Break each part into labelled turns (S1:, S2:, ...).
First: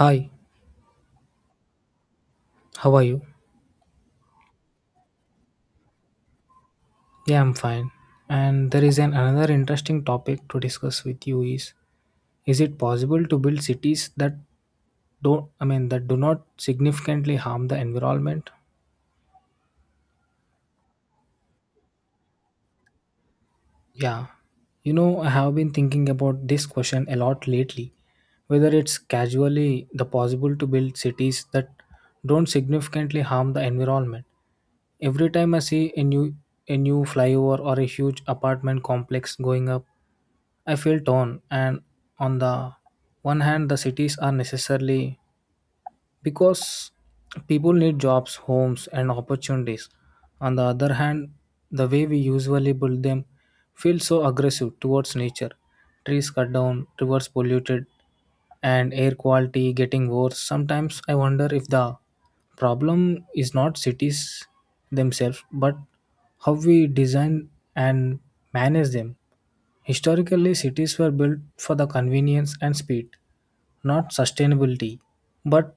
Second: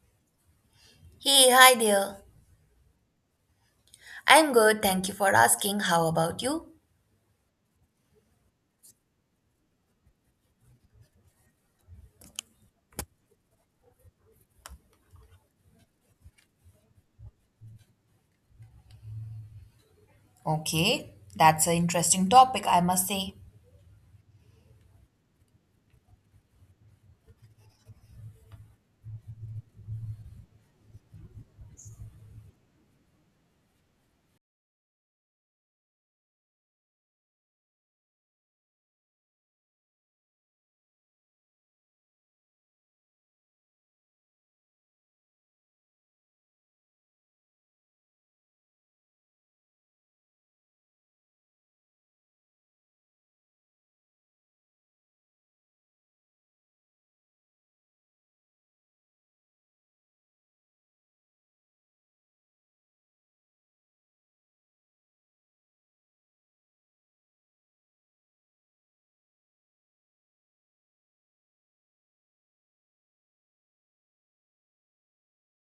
S1: Hi,
S2: Hey, hi there.
S1: how are you?
S2: I'm good, thank you for asking. How about you?
S1: Yeah, I'm fine. And there is an another interesting topic to discuss with you is it possible to build cities that don't I mean that do not significantly harm the environment?
S2: Okay, that's an interesting topic, I must say.
S1: Yeah, I have been thinking about this question a lot lately whether it's casually the possible to build cities that don't significantly harm the environment. Every time I see a new flyover or a huge apartment complex going up, I feel torn and on the one hand the cities are necessarily because people need jobs, homes, and opportunities. On the other hand, the way we usually build them feels so aggressive towards nature. Trees cut down, rivers polluted, and air quality getting worse. Sometimes I wonder if the problem is not cities themselves, but how we design and manage them. Historically, cities were built for the convenience and speed, not sustainability. But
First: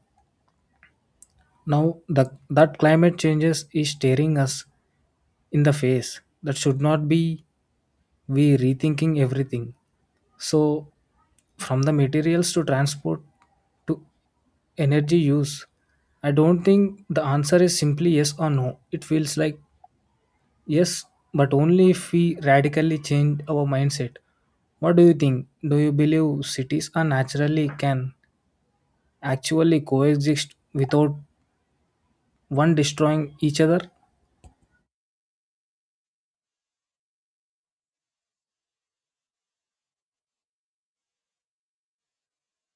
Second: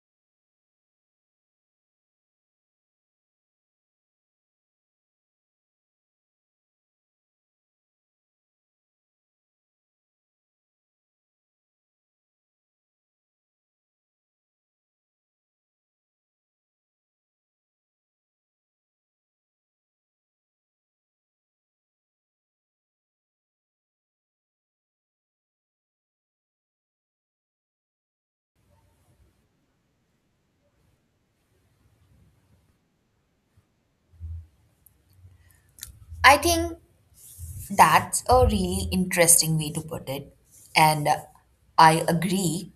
S1: now that climate changes is staring us in the face. That should not be we rethinking everything. So from the materials to transport to energy use, I don't think the answer is simply yes or no. It feels like yes, but only if we radically change our mindset. What do you think? Do you believe cities are naturally can actually coexist without one destroying each other?
S2: I think that's a really interesting way to put it, and I agree.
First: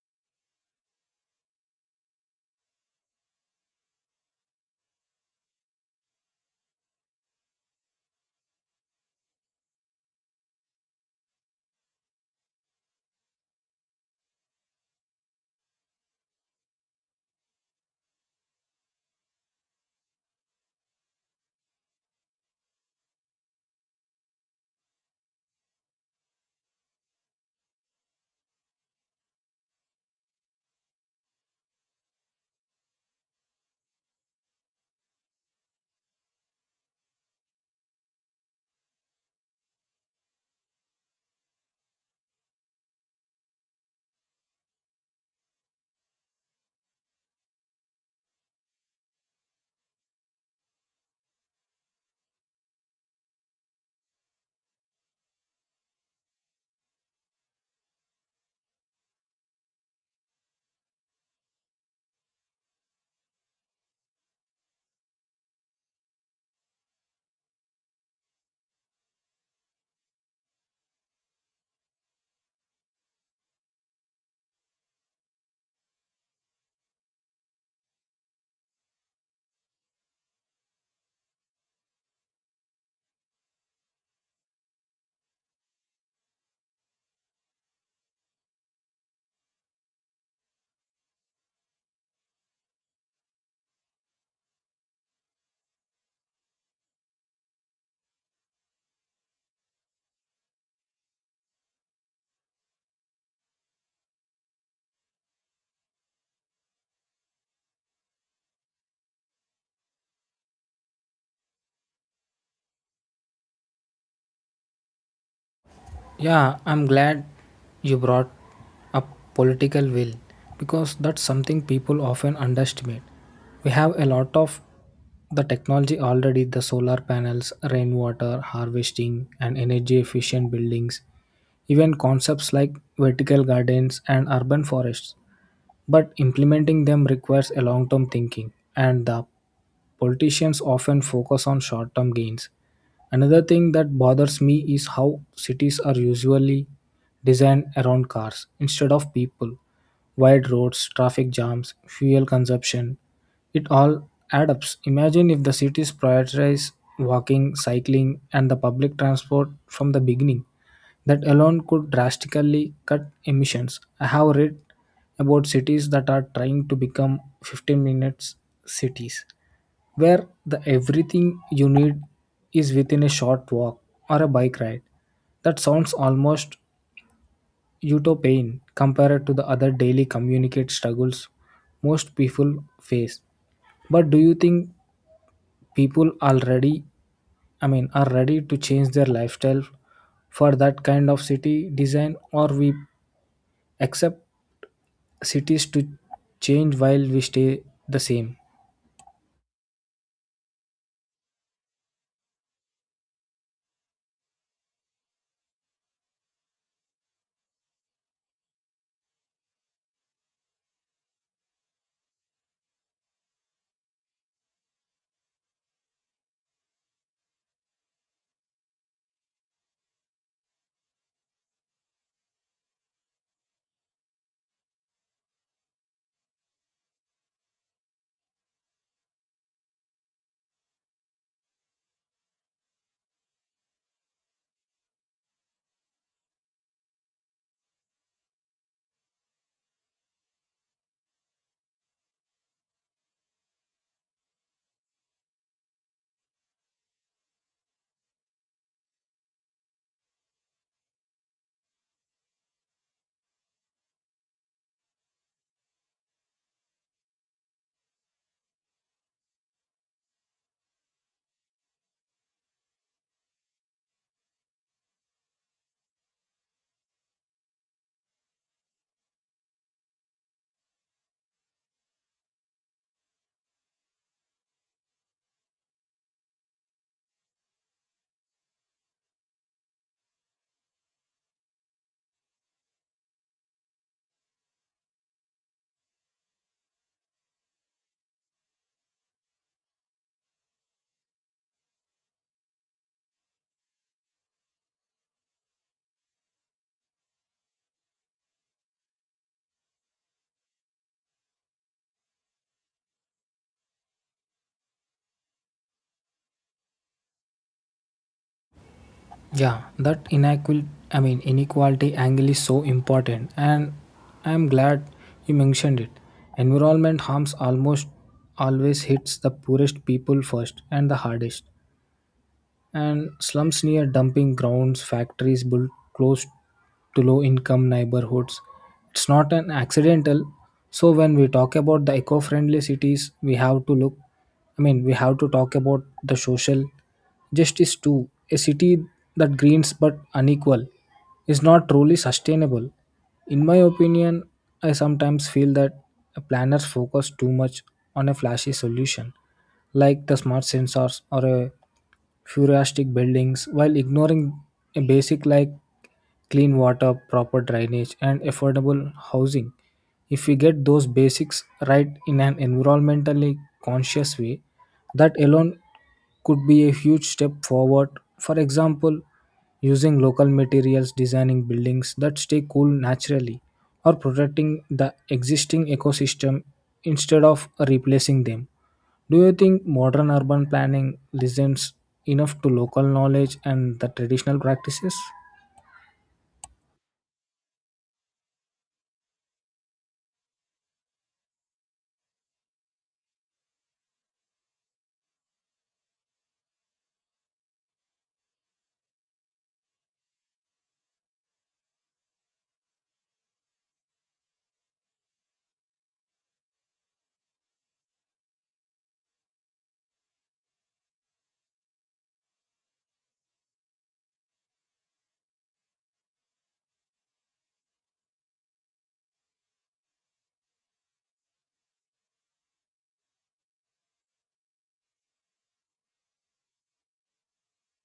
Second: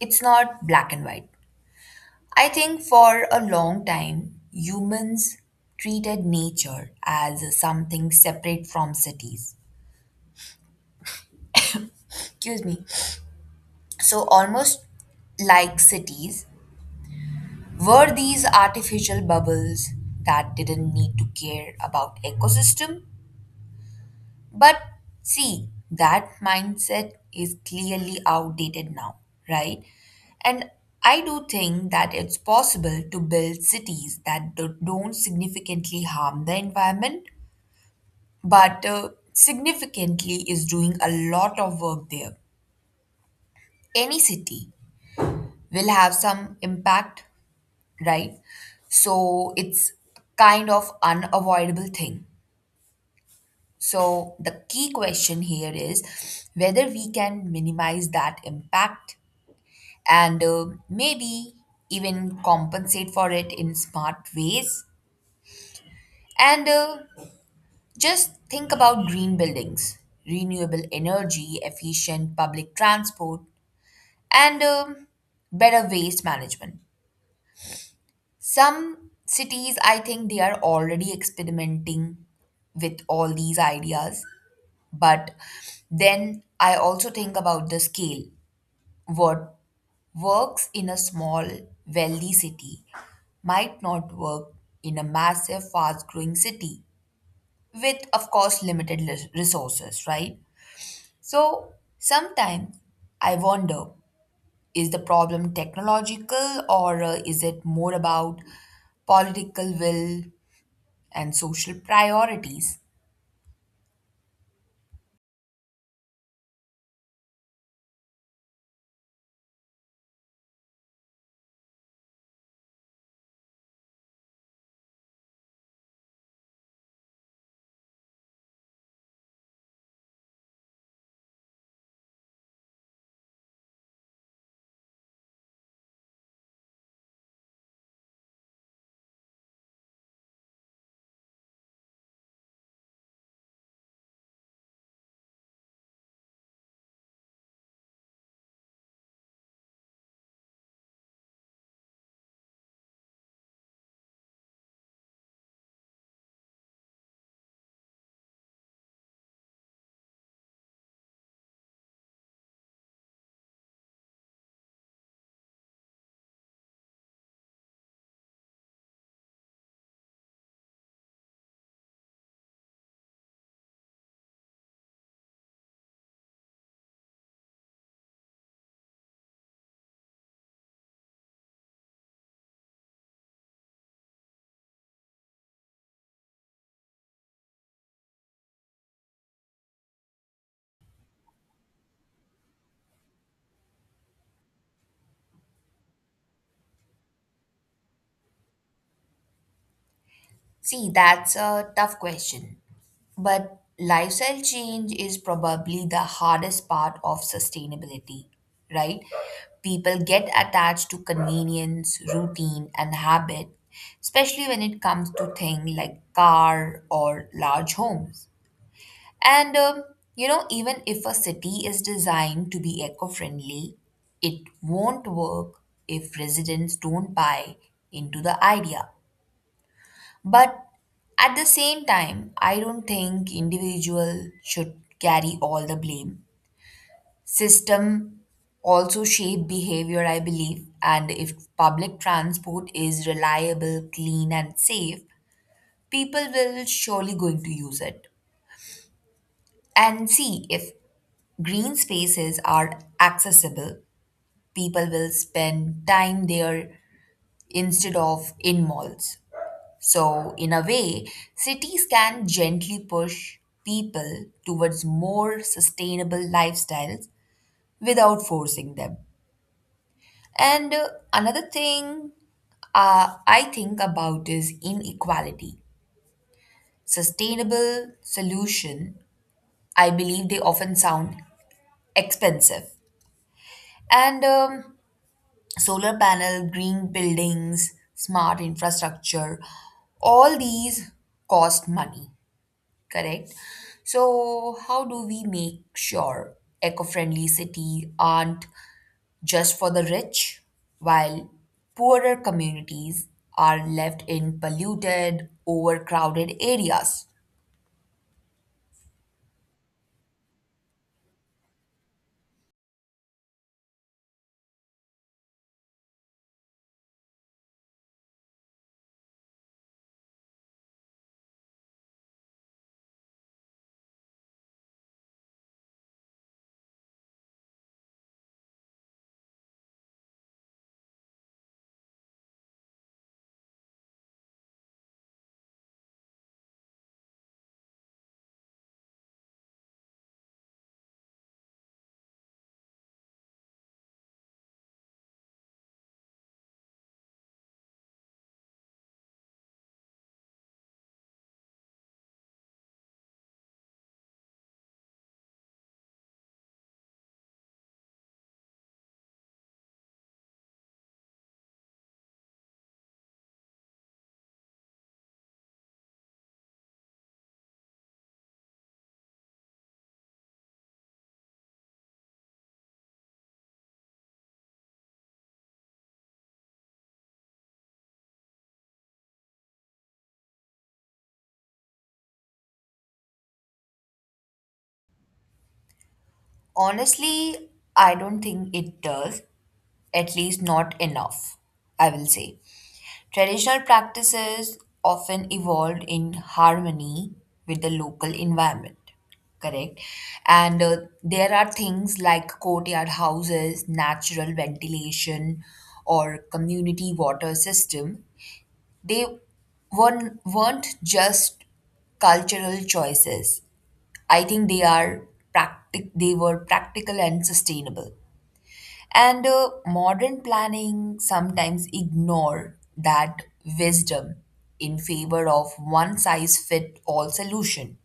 S2: It's not black and white. I think for a long time, humans treated nature as something separate from cities. Excuse me. So, almost like cities, were these artificial bubbles that didn't need to care about ecosystem? But see, that mindset is clearly outdated now, right? And I do think that it's possible to build cities that don't significantly harm the environment, but significantly is doing a lot of work there. Any city will have some impact, right? So it's kind of unavoidable thing. So the key question here is whether we can minimize that impact and, maybe even compensate for it in smart ways. And Just think about green buildings, renewable energy, efficient public transport, and better waste management. Some cities, I think they are already experimenting with all these ideas. But then I also think about the scale. What works in a small, wealthy city might not work in a massive, fast growing city with, of course, limited resources, right? So sometimes I wonder, is the problem technological, or is it more about political will and social priorities?
S1: Yeah, I'm glad you brought up political will because that's something people often underestimate. We have a lot of the technology already the solar panels, rainwater harvesting, and energy efficient buildings, even concepts like vertical gardens and urban forests. But implementing them requires a long term thinking, and the politicians often focus on short term gains. Another thing that bothers me is how cities are usually designed around cars instead of people. Wide roads, traffic jams, fuel consumption, it all adds up. Imagine if the cities prioritize walking, cycling, and the public transport from the beginning. That alone could drastically cut emissions. I have read about cities that are trying to become 15 minutes cities where the everything you need is within a short walk or a bike ride. That sounds almost utopian compared to the other daily communicate struggles most people face. But do you think people already I mean are ready to change their lifestyle for that kind of city design or we accept cities to change while we stay the same?
S2: See, that's a tough question. But lifestyle change is probably the hardest part of sustainability, right? People get attached to convenience, routine, and habit, especially when it comes to things like car or large homes. And um, Even if a city is designed to be eco-friendly, it won't work if residents don't buy into the idea. But at the same time, I don't think individual should carry all the blame. System also shape behavior, I believe, and if public transport is reliable, clean and safe, people will surely going to use it. And see, if green spaces are accessible, people will spend time there instead of in malls. So, in a way, cities can gently push people towards more sustainable lifestyles without forcing them. And Another thing I think about is inequality. Sustainable solution, I believe, they often sound expensive. And Solar panel, green buildings, smart infrastructure, all these cost money. Correct. So, how do we make sure eco-friendly city aren't just for the rich, while poorer communities are left in polluted, overcrowded areas?
S1: Yeah, that inequality. I mean inequality angle is so important and I am glad you mentioned it. Environment harms almost always hits the poorest people first and the hardest and slums near dumping grounds, factories built close to low income neighborhoods. It's not an accidental. So when we talk about the eco-friendly cities, we have to talk about the social justice too. A city that greens but unequal is not truly sustainable. In my opinion, I sometimes feel that planners focus too much on a flashy solution like the smart sensors or a futuristic buildings while ignoring a basic like clean water, proper drainage, and affordable housing. If we get those basics right in an environmentally conscious way, that alone could be a huge step forward. For example, using local materials, designing buildings that stay cool naturally, or protecting the existing ecosystem instead of replacing them. Do you think modern urban planning listens enough to local knowledge and the traditional practices?
S2: Honestly, I don't think it does, at least not enough, I will say. Traditional practices often evolved in harmony with the local environment, correct? And There are things like courtyard houses, natural ventilation, or community water system. They weren't just cultural choices. I think they are they were practical and sustainable. And Modern planning sometimes ignore that wisdom in favor of one size fit all solution,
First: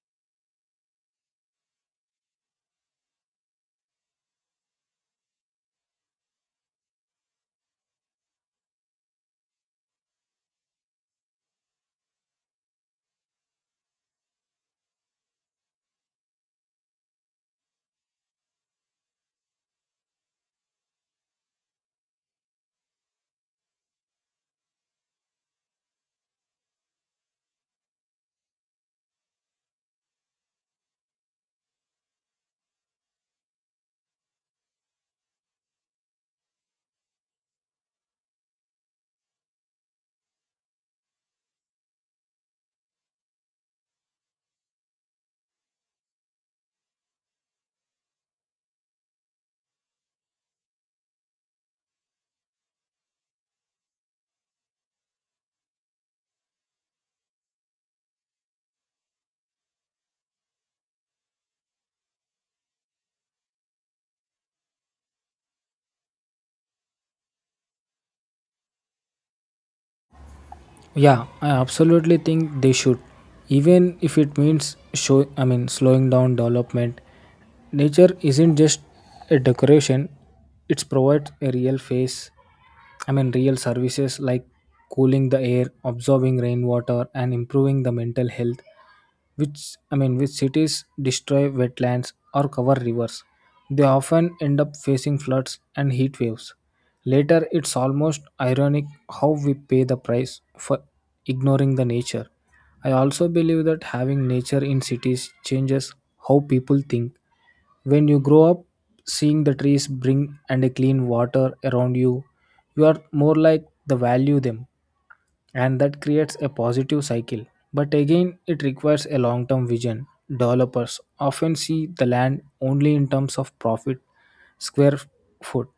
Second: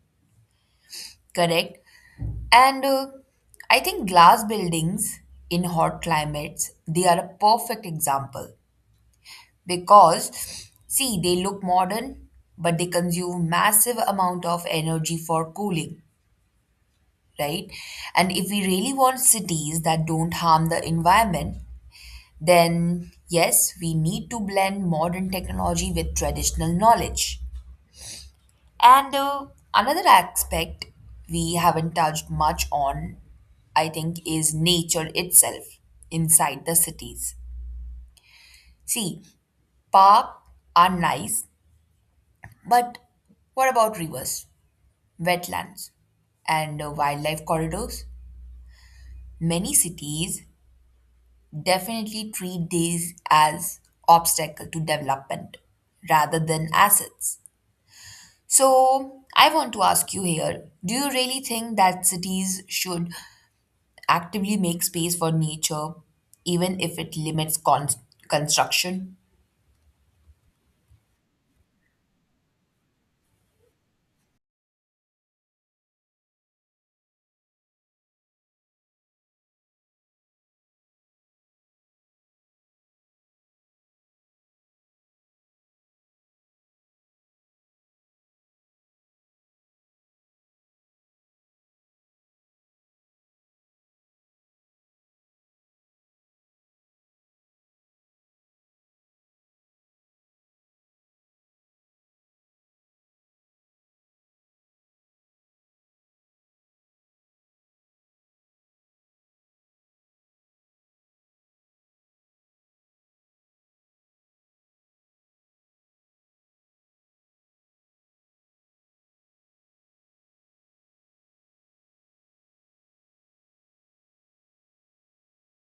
S2: correct? And I think glass buildings in hot climates, they are a perfect example because, see, they look modern, but they consume massive amount of energy for cooling, right? And if we really want cities that don't harm the environment, then yes, we need to blend modern technology with traditional knowledge. And Another aspect we haven't touched much on, I think, is nature itself inside the cities. See, parks are nice, but what about rivers, wetlands, and, wildlife corridors? Many cities definitely treat these as obstacle to development rather than assets. So, I want to ask you here, do you really think that cities should actively make space for nature, even if it limits construction?
S1: Yeah, I absolutely think they should. Even if it means show I mean slowing down development. Nature isn't just a decoration, it provides a real face I mean real services like cooling the air, absorbing rainwater and improving the mental health which I mean which cities destroy wetlands or cover rivers. They often end up facing floods and heat waves. Later it's almost ironic how we pay the price for ignoring the nature. I also believe that having nature in cities changes how people think. When you grow up seeing the trees bring and a clean water around you, you are more like the value them and that creates a positive cycle. But again, it requires a long term vision. Developers often see the land only in terms of profit square foot.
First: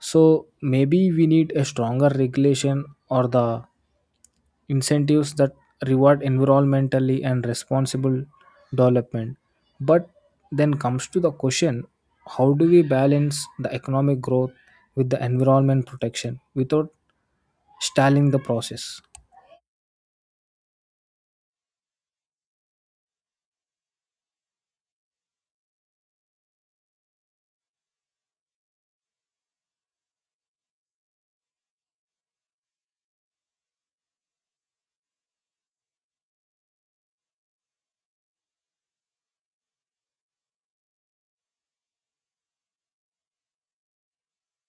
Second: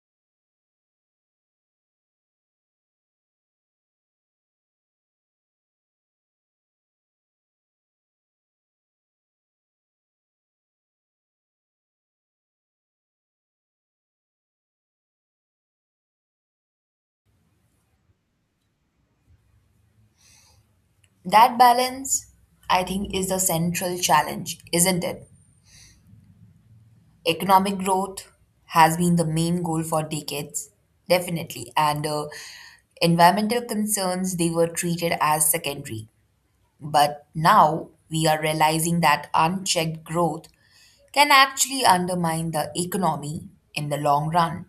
S1: So maybe we need a stronger regulation or the incentives that reward environmentally and responsible development. But then comes to the question how do we balance the economic growth with the environment protection without stalling the process?
S2: That balance, I think, is the central challenge, isn't it? Economic growth has been the main goal for decades, definitely, and environmental concerns they were treated as secondary. But now we are realizing that unchecked growth can actually undermine the economy in the long run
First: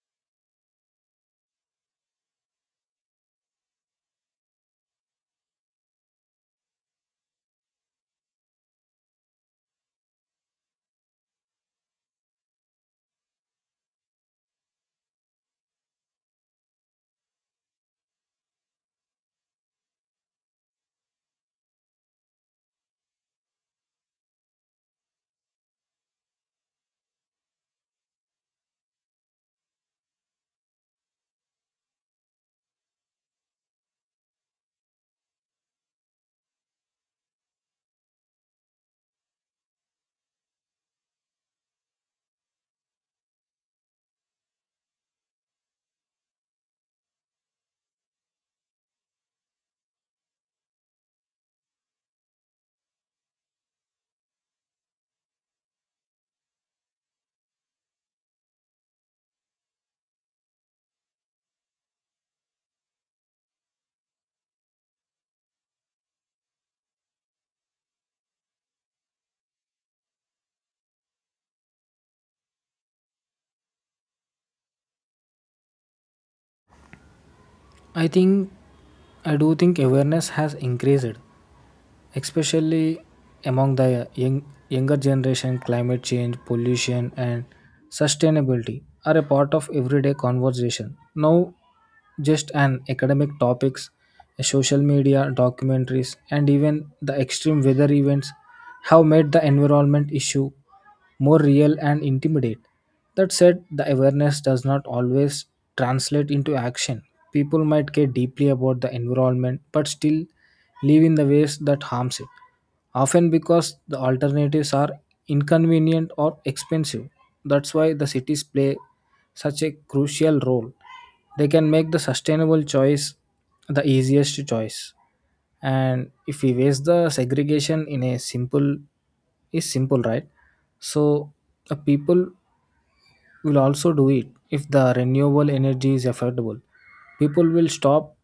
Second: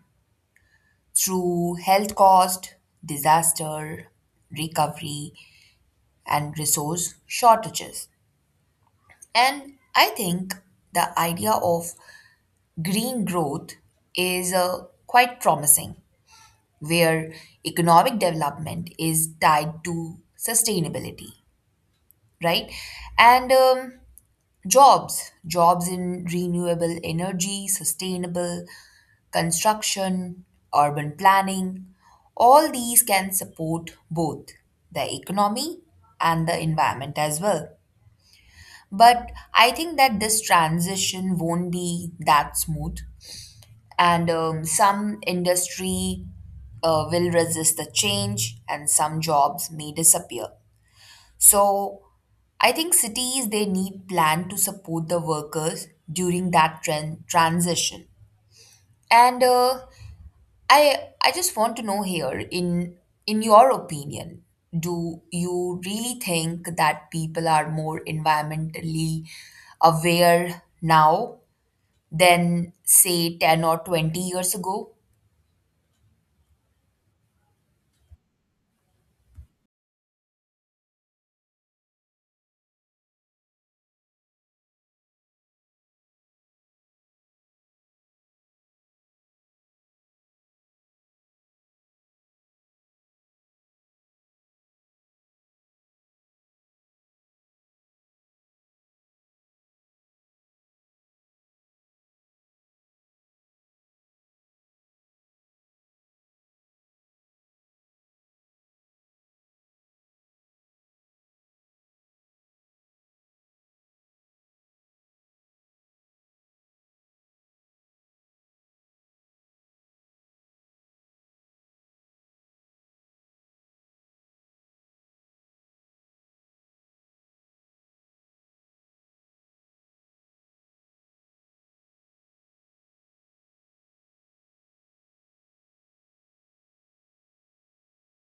S2: through health cost, disaster recovery, and resource shortages. And I think the idea of green growth is, quite promising, where economic development is tied to sustainability, right? And Jobs in renewable energy, sustainable construction, urban planning, all these can support both the economy and the environment as well. But I think that this transition won't be that smooth, and, some industry will resist the change, and some jobs may disappear. So I think cities they need plan to support the workers during that transition. And I I just want to know here, in your opinion, do you really think that people are more environmentally aware now than say 10 or 20 years ago?
S1: I think I do think awareness has increased, especially among the young, younger generation. Climate change, pollution, and sustainability are a part of everyday conversation. Now, just an academic topics, social media, documentaries, and even the extreme weather events have made the environment issue more real and intimidate. That said, the awareness does not always translate into action. People might care deeply about the environment but still live in the ways that harms it, often because the alternatives are inconvenient or expensive. That's why the cities play such a crucial role. They can make the sustainable choice the easiest choice, and if we waste the segregation in a simple is simple right? So the people will also do it. If the renewable energy is affordable, people will stop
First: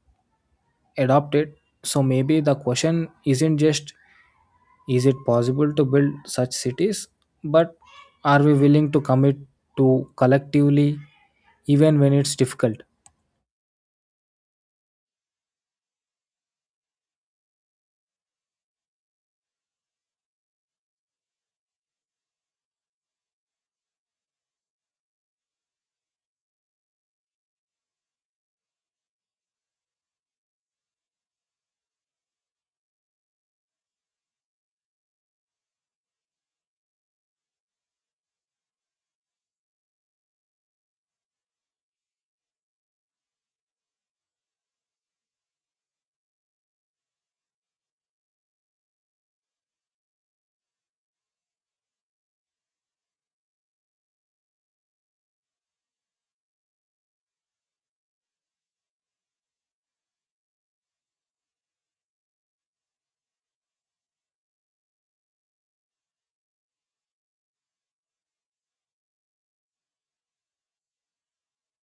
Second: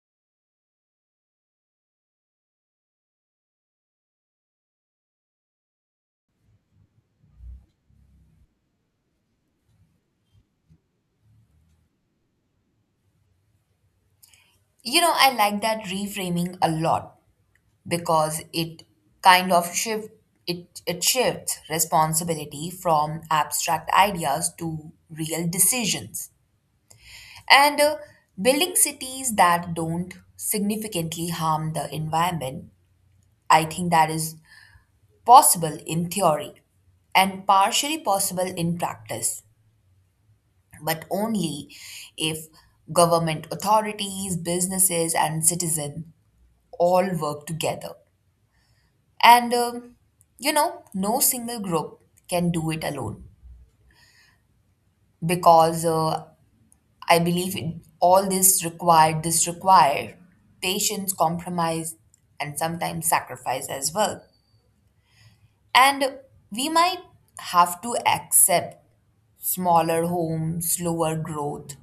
S1: adopt it. So maybe the question isn't just, is it possible to build such cities, but are we willing to commit to collectively even when it's difficult?
S2: You know, I like that reframing a lot because it kind of shift it it shifts responsibility from abstract ideas to real decisions. And Building cities that don't significantly harm the environment, I think that is possible in theory and partially possible in practice, but only if government authorities, businesses, and citizens all work together. And um, no single group can do it alone because, I believe in all this required patience, compromise, and sometimes sacrifice as well. And we might have to accept smaller home, slower growth,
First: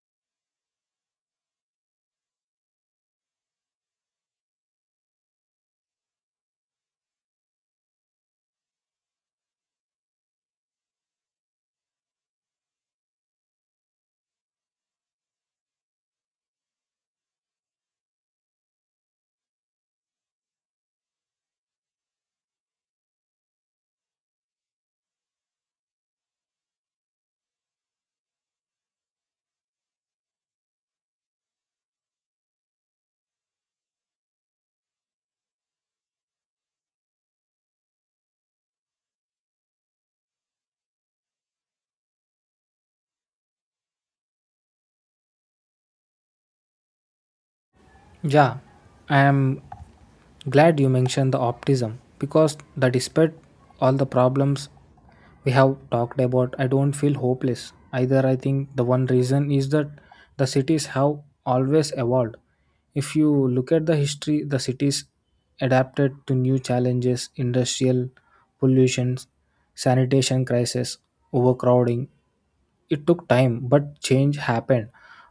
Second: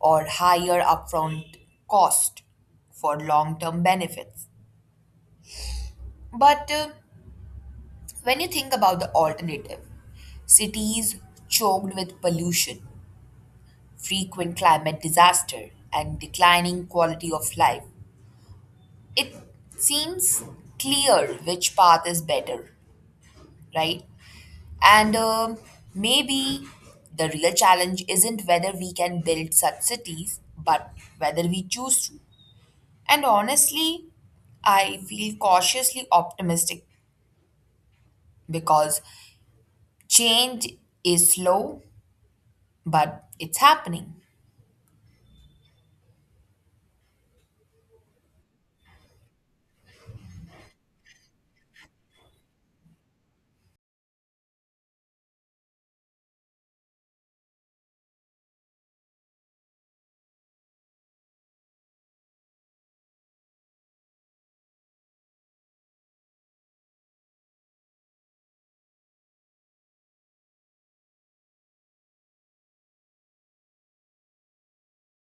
S2: or higher upfront cost for long term benefits. But, when you think about the alternative, cities choked with pollution, frequent climate disaster, and declining quality of life, it seems clear which path is better, right? And Maybe the real challenge isn't whether we can build such cities, but whether we choose to. And honestly, I feel cautiously optimistic because change is slow, but it's happening.
S1: Yeah, I am glad you mentioned the optimism because that, despite all the problems we have talked about, I don't feel hopeless either. I think the one reason is that the cities have always evolved. If you look at the history, the cities adapted to new challenges, industrial pollution, sanitation crisis, overcrowding, it took time, but change happened.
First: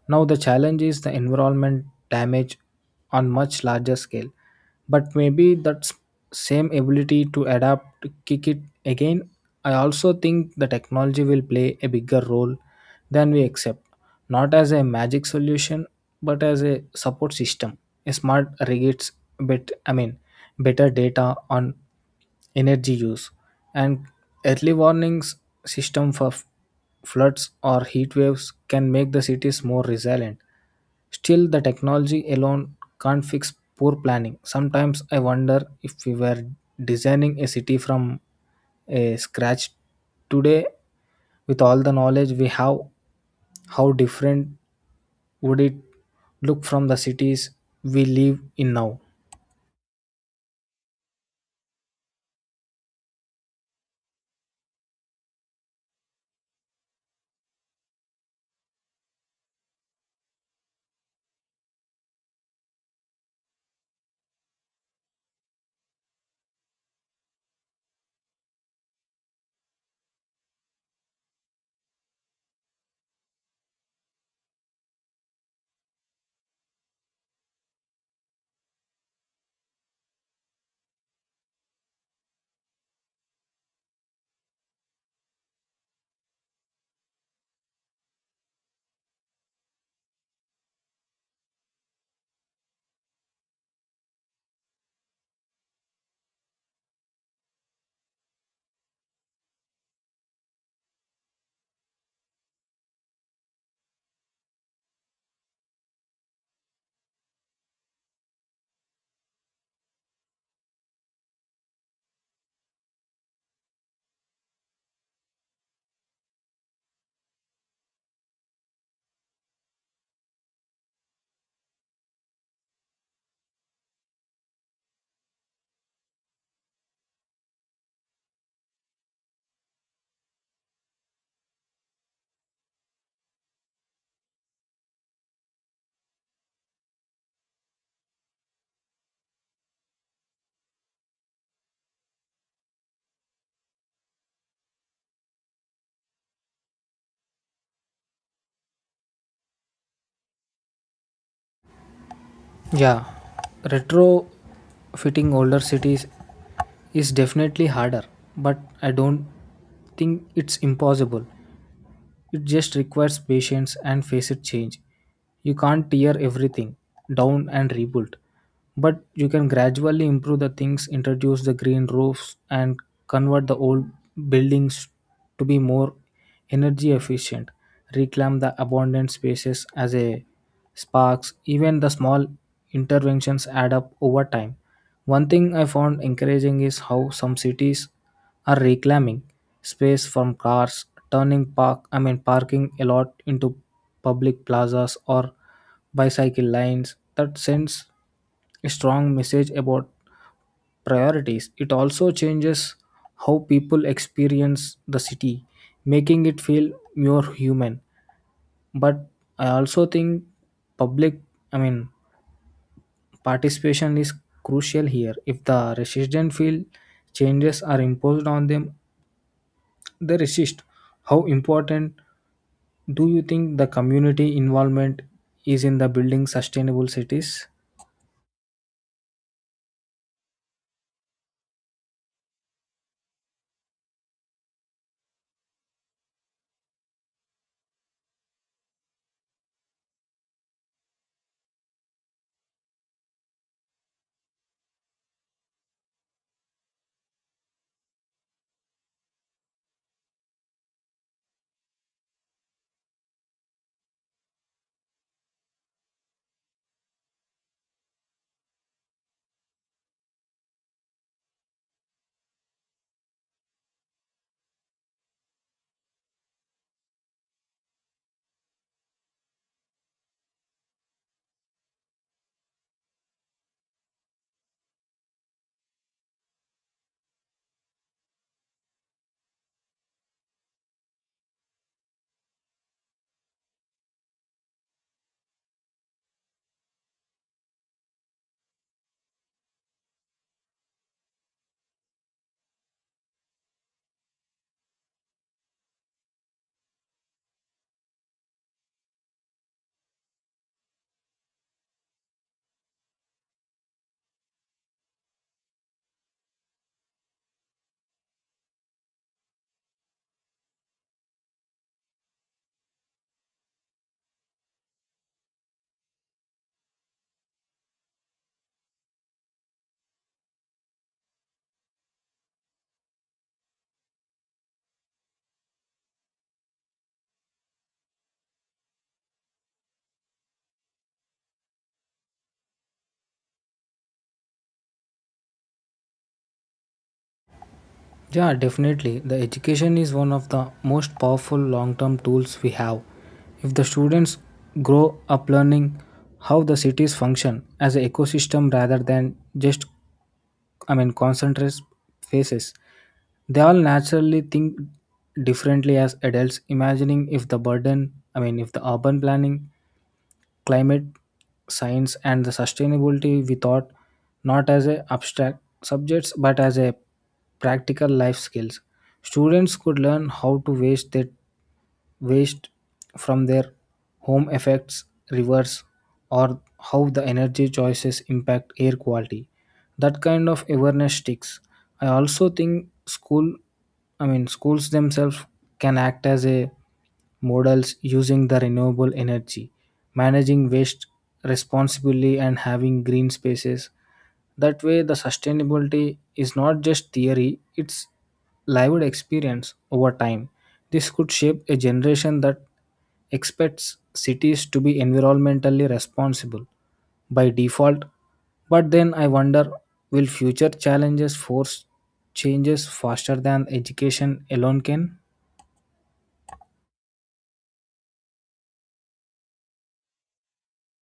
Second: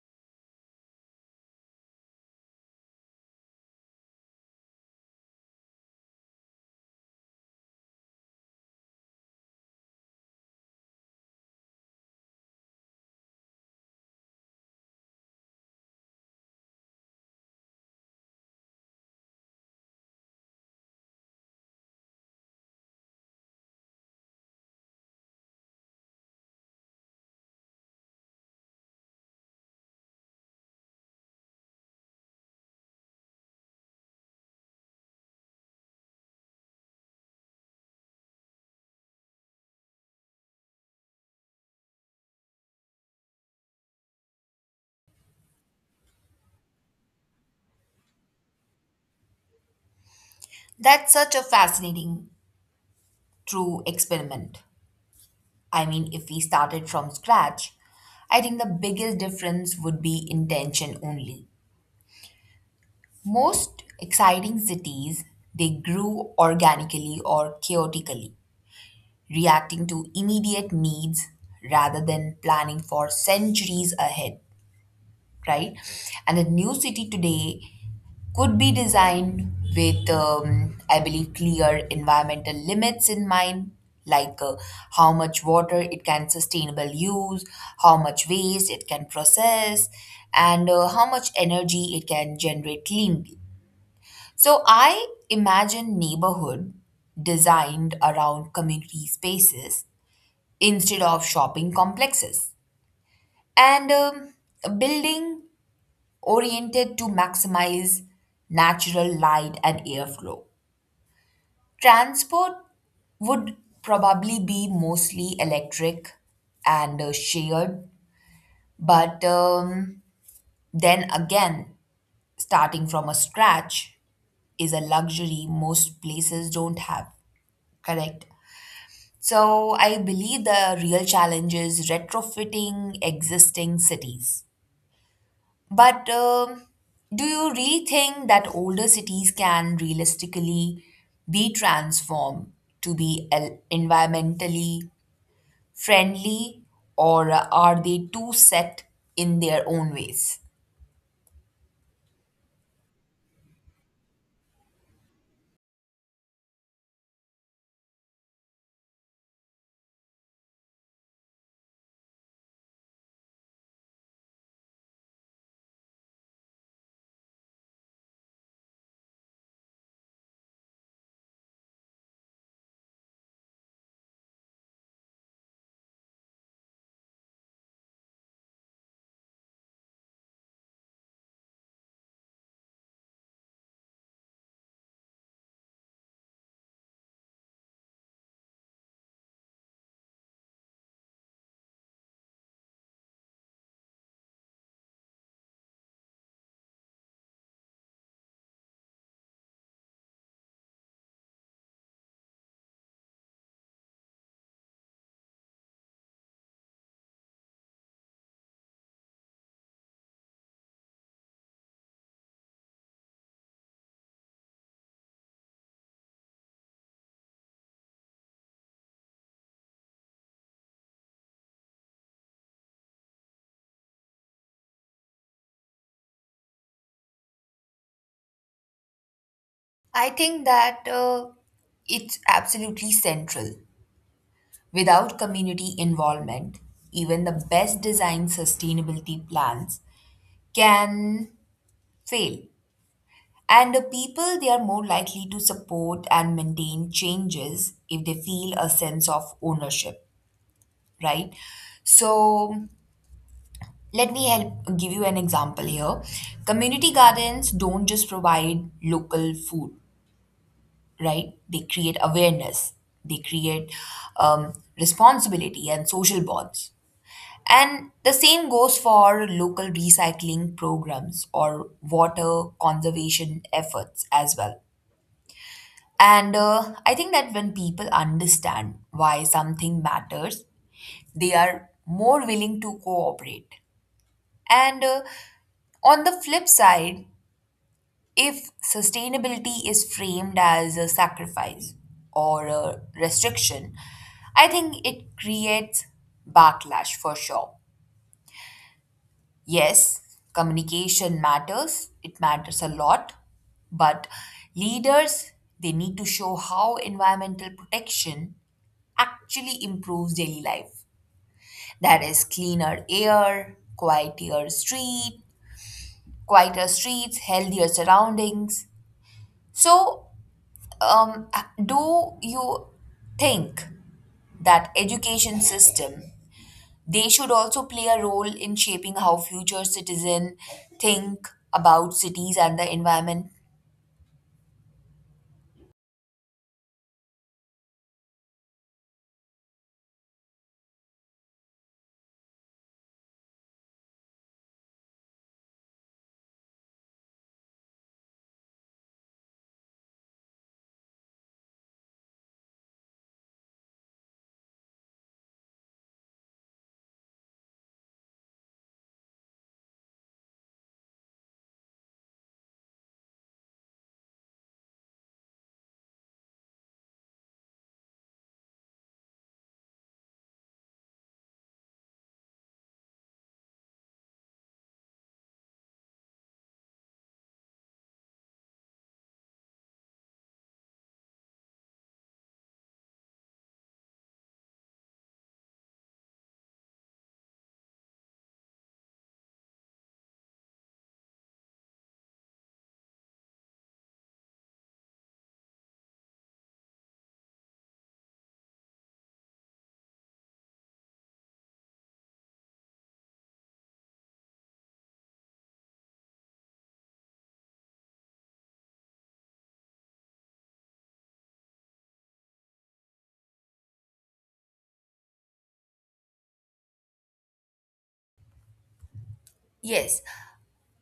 S1: Now the challenge is the environment damage on much larger scale. But maybe that same ability to adapt, to kick it again. I also think the technology will play a bigger role than we accept, not as a magic solution but as a support system, a smart regulates bet i mean better data on energy use and early warnings system for floods or heat waves can make the cities more resilient. Still the technology alone can't fix poor planning. Sometimes I wonder if we were designing a city from a scratch today with all the knowledge we have, how different would it look from the cities we live in now?
S2: That's such a fascinating, true experiment. I mean, if we started from scratch, I think the biggest difference would be intention only. Most exciting cities, they grew organically or chaotically, reacting to immediate needs rather than planning for centuries ahead, right? And a new city today could be designed with, I believe, clear environmental limits in mind, like, how much water it can sustainable use, how much waste it can process, and, how much energy it can generate cleanly. So I imagine neighborhood designed around community spaces instead of shopping complexes, and a building oriented to maximize natural light and airflow. Transport would probably be mostly electric and, shared, but, then again, starting from a scratch is a luxury most places don't have. Correct. So I believe the real challenge is retrofitting existing cities. But, do you really think that older cities can realistically be transformed to be environmentally friendly, or are they too set in their own ways?
S1: Yeah, retrofitting older cities is definitely harder, but I don't think it's impossible. It just requires patience and facet change. You can't tear everything down and rebuild, but you can gradually improve the things, introduce the green roofs, and convert the old buildings to be more energy efficient. Reclaim the abundant spaces as a sparks. Even the small interventions add up over time. One thing I found encouraging is how some cities are reclaiming space from cars, turning parking a lot into public plazas or bicycle lanes. That sends a strong message about priorities. It also changes how people experience the city, making it feel more human. But I also think public I mean participation is crucial here. If the resident feel changes are imposed on them, they resist. How important do you think the community involvement is in the building sustainable cities?
S2: I think that, it's absolutely central. Without community involvement, even the best designed sustainability plans can fail. And the people, they are more likely to support and maintain changes if they feel a sense of ownership, right? So, let me help give you an example here. Community gardens don't just provide local food, right? They create awareness, they create, um, responsibility and social bonds. And the same goes for local recycling programs or water conservation efforts as well. And I think that when people understand why something matters, they are more willing to cooperate. And On the flip side, if sustainability is framed as a sacrifice or a restriction, I think it creates backlash for sure. Yes, communication matters, it matters a lot, but leaders they need to show how environmental protection actually improves daily life. That is cleaner air, quieter streets, healthier surroundings. So, um, do you think that education system they should also play a role in shaping how future citizen think about cities and the environment?
S1: Yeah, definitely. The education is one of the most powerful long term tools we have. If the students grow up learning how the cities function as an ecosystem rather than just, concentrate phases, they all naturally think differently as adults, imagining if the burden, I mean, if the urban planning climate science and the sustainability we thought not as a abstract subjects but as a practical life skills. Students could learn how to waste their waste from their home effects rivers or how the energy choices impact air quality. That kind of awareness sticks. I also think schools themselves can act as a models, using the renewable energy, managing waste responsibly and having green spaces. That way the sustainability is not just theory, it's lived experience over time. This could shape a generation that expects cities to be environmentally responsible by default. But then I wonder, will future challenges force changes faster than education alone can?
S2: Yes,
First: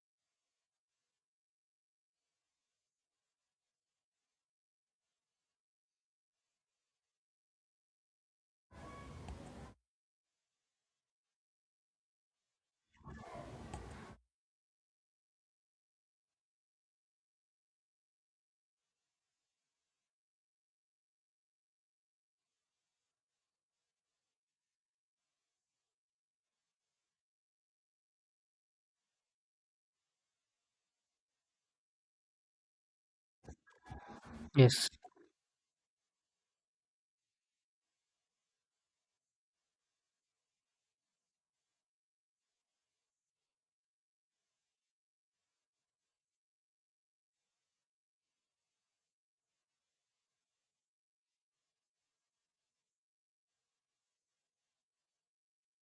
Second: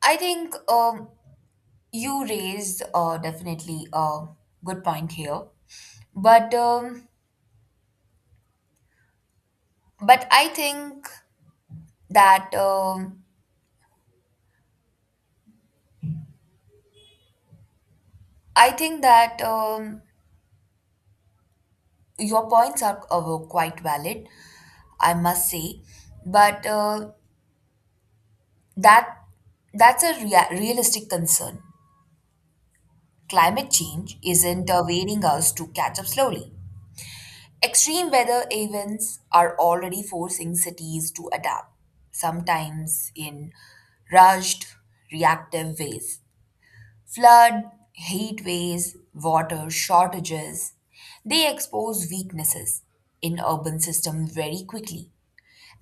S2: I think, you raised, definitely a good point here, but um, but that um, I think that your points are, quite valid, I must say, but, that that's a realistic concern. Climate change isn't,
S1: Yes,
S2: waiting us to catch up slowly. Extreme weather events are already forcing cities to adapt, sometimes in rushed, reactive ways. Flood, heat waves, water shortages, they expose weaknesses in urban systems very quickly.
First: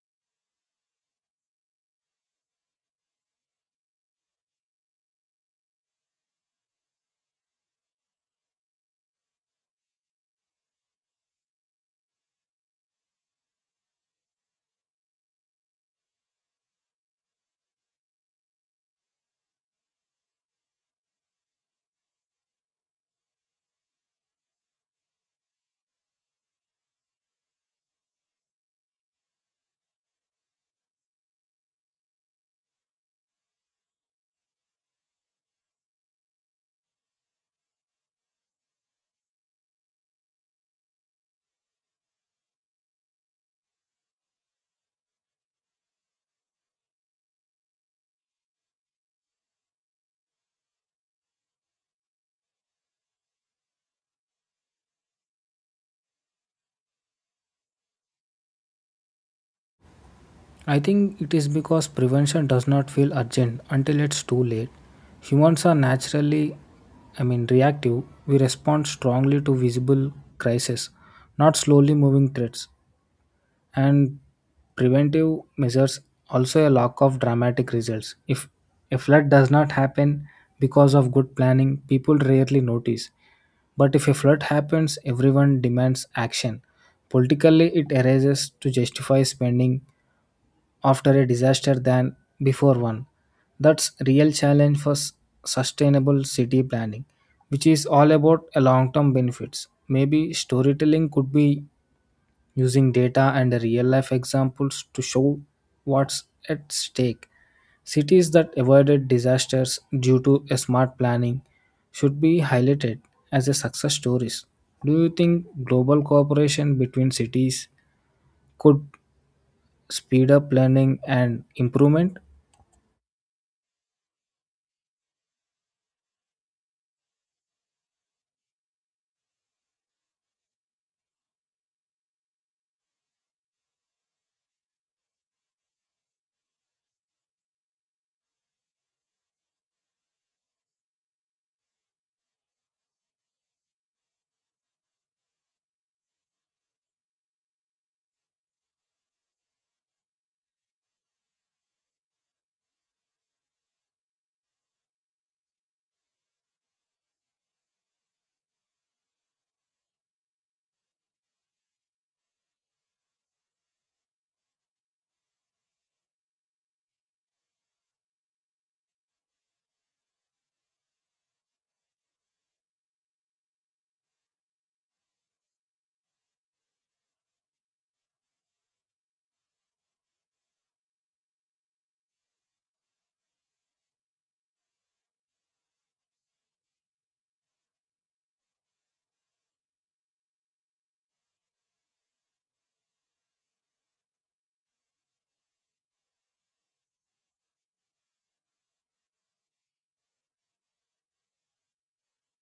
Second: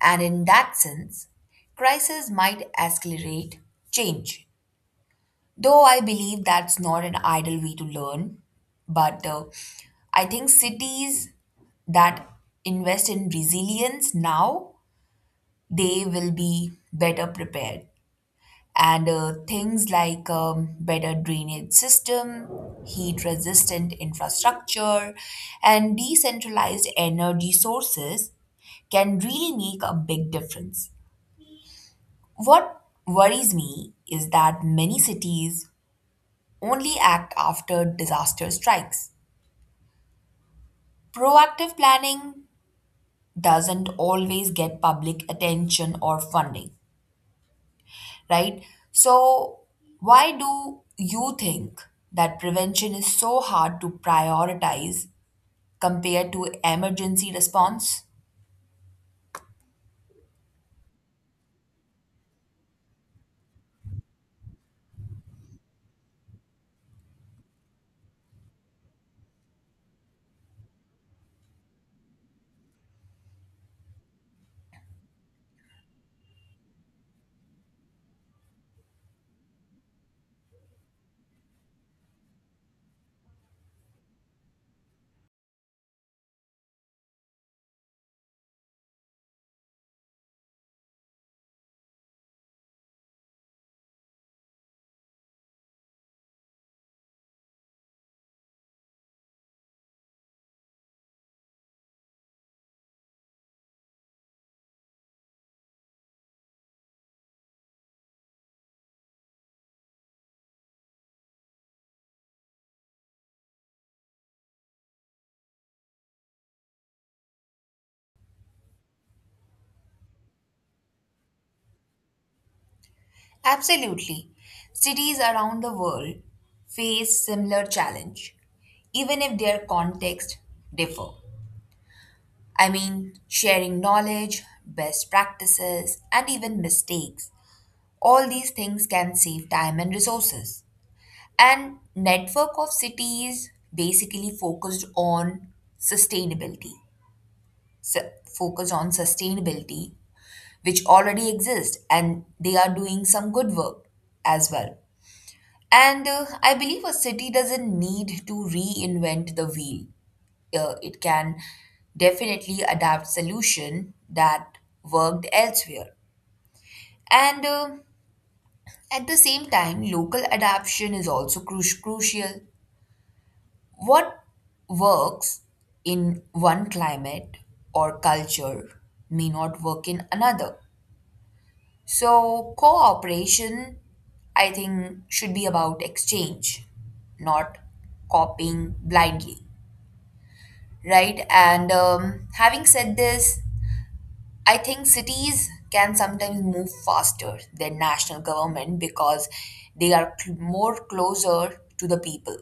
S2: And in that sense, crisis might accelerate change. Though I believe that's not an ideal way to learn, but, I think cities that invest in resilience now, they will be better prepared, and, things like, better drainage system, heat resistant infrastructure, and decentralized energy sources can really make a big difference. What worries me is that many cities only act after disaster strikes. Proactive planning doesn't always get public attention or funding, right? So, why do you think that prevention is so hard to prioritize compared to emergency response?
S1: I think it is because prevention does not feel urgent until it's too late. Humans are naturally, reactive. We respond strongly to visible crises, not slowly moving threats. And preventive measures also a lack of dramatic results. If a flood does not happen because of good planning, people rarely notice. But if a flood happens, everyone demands action. Politically, it arises to justify spending after a disaster than before one. That's real challenge for sustainable city planning, which is all about a long-term benefits. Maybe storytelling could be using data and real-life examples to show what's at stake. Cities that avoided disasters due to a smart planning should be highlighted as a success stories. Do you think global cooperation between cities could speed up learning and improvement?
S2: Absolutely. Cities around the world face similar challenge, even if their context differ. I mean, sharing knowledge, best practices, and even mistakes. All these things can save time and resources. And network of cities basically focused on sustainability, su- focused on sustainability, which already exist, and they are doing some good work as well. And I believe a city doesn't need to reinvent the wheel. It can definitely adapt solution that worked elsewhere. And At the same time, local adaptation is also crucial. What works in one climate or culture may not work in another. So, cooperation, I think, should be about exchange, not copying blindly, right? And Having said this, I think cities can sometimes move faster than national government because they are more closer to the people.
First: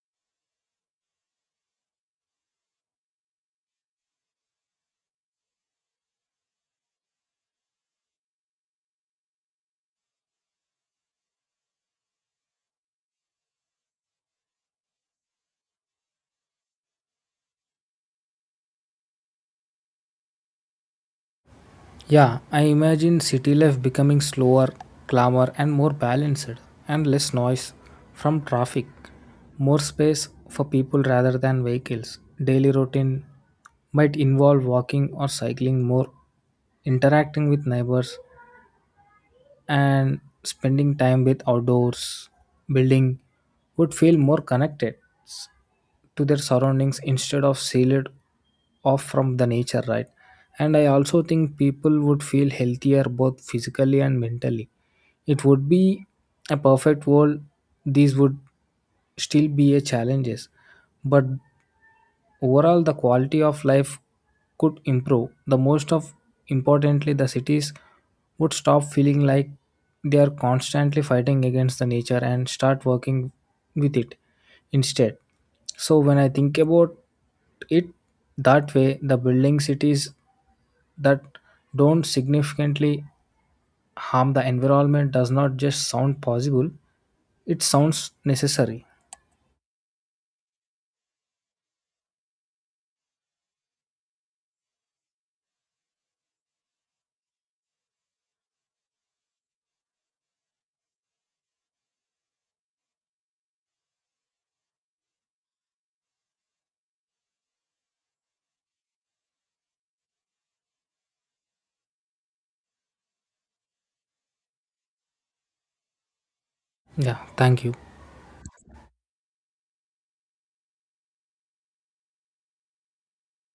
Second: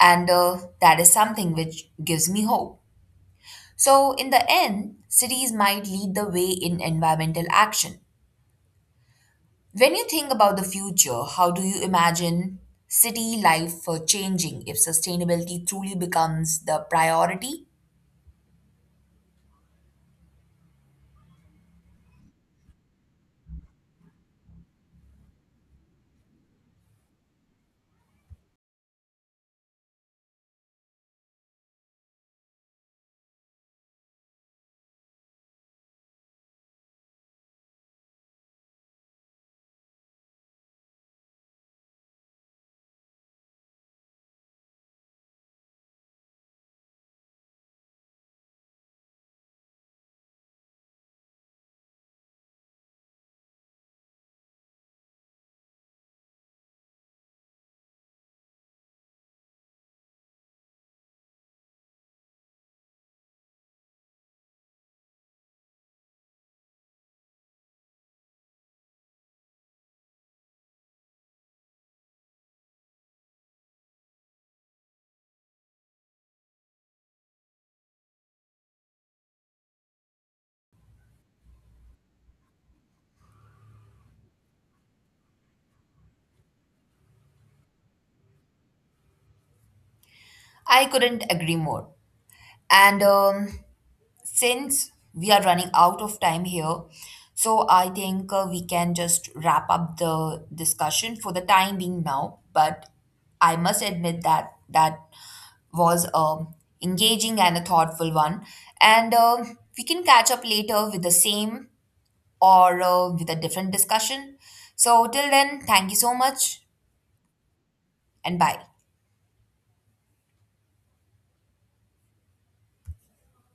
S2: And That is something which gives me hope. So, in the end, cities might lead the way in environmental action. When you think about the future, how do you imagine city life for changing if sustainability truly becomes the priority?
S1: Yeah, I imagine city life becoming slower, calmer, and more balanced, and less noise from traffic, more space for people rather than vehicles. Daily routine might involve walking or cycling more, interacting with neighbors, and spending time with outdoors. Building would feel more connected s- to their surroundings instead of sealed off from the nature, right? And I also think people would feel healthier both physically and mentally. It would be a perfect world. These would still be a challenges, but overall, the quality of life could improve. The most of importantly, the cities would stop feeling like they are constantly fighting against the nature and start working with it instead. So when I think about it that way, the building cities that don't significantly harm the environment does not just sound possible, it sounds necessary.
S2: I couldn't agree more. And Since we are running out of time here, so I think, we can just wrap up the discussion for the time being now. But I must admit that was, engaging and a thoughtful one. And We can catch up later with the same or, with a different discussion. So, till then, thank you so much
S1: Yeah, thank you.
S2: and bye.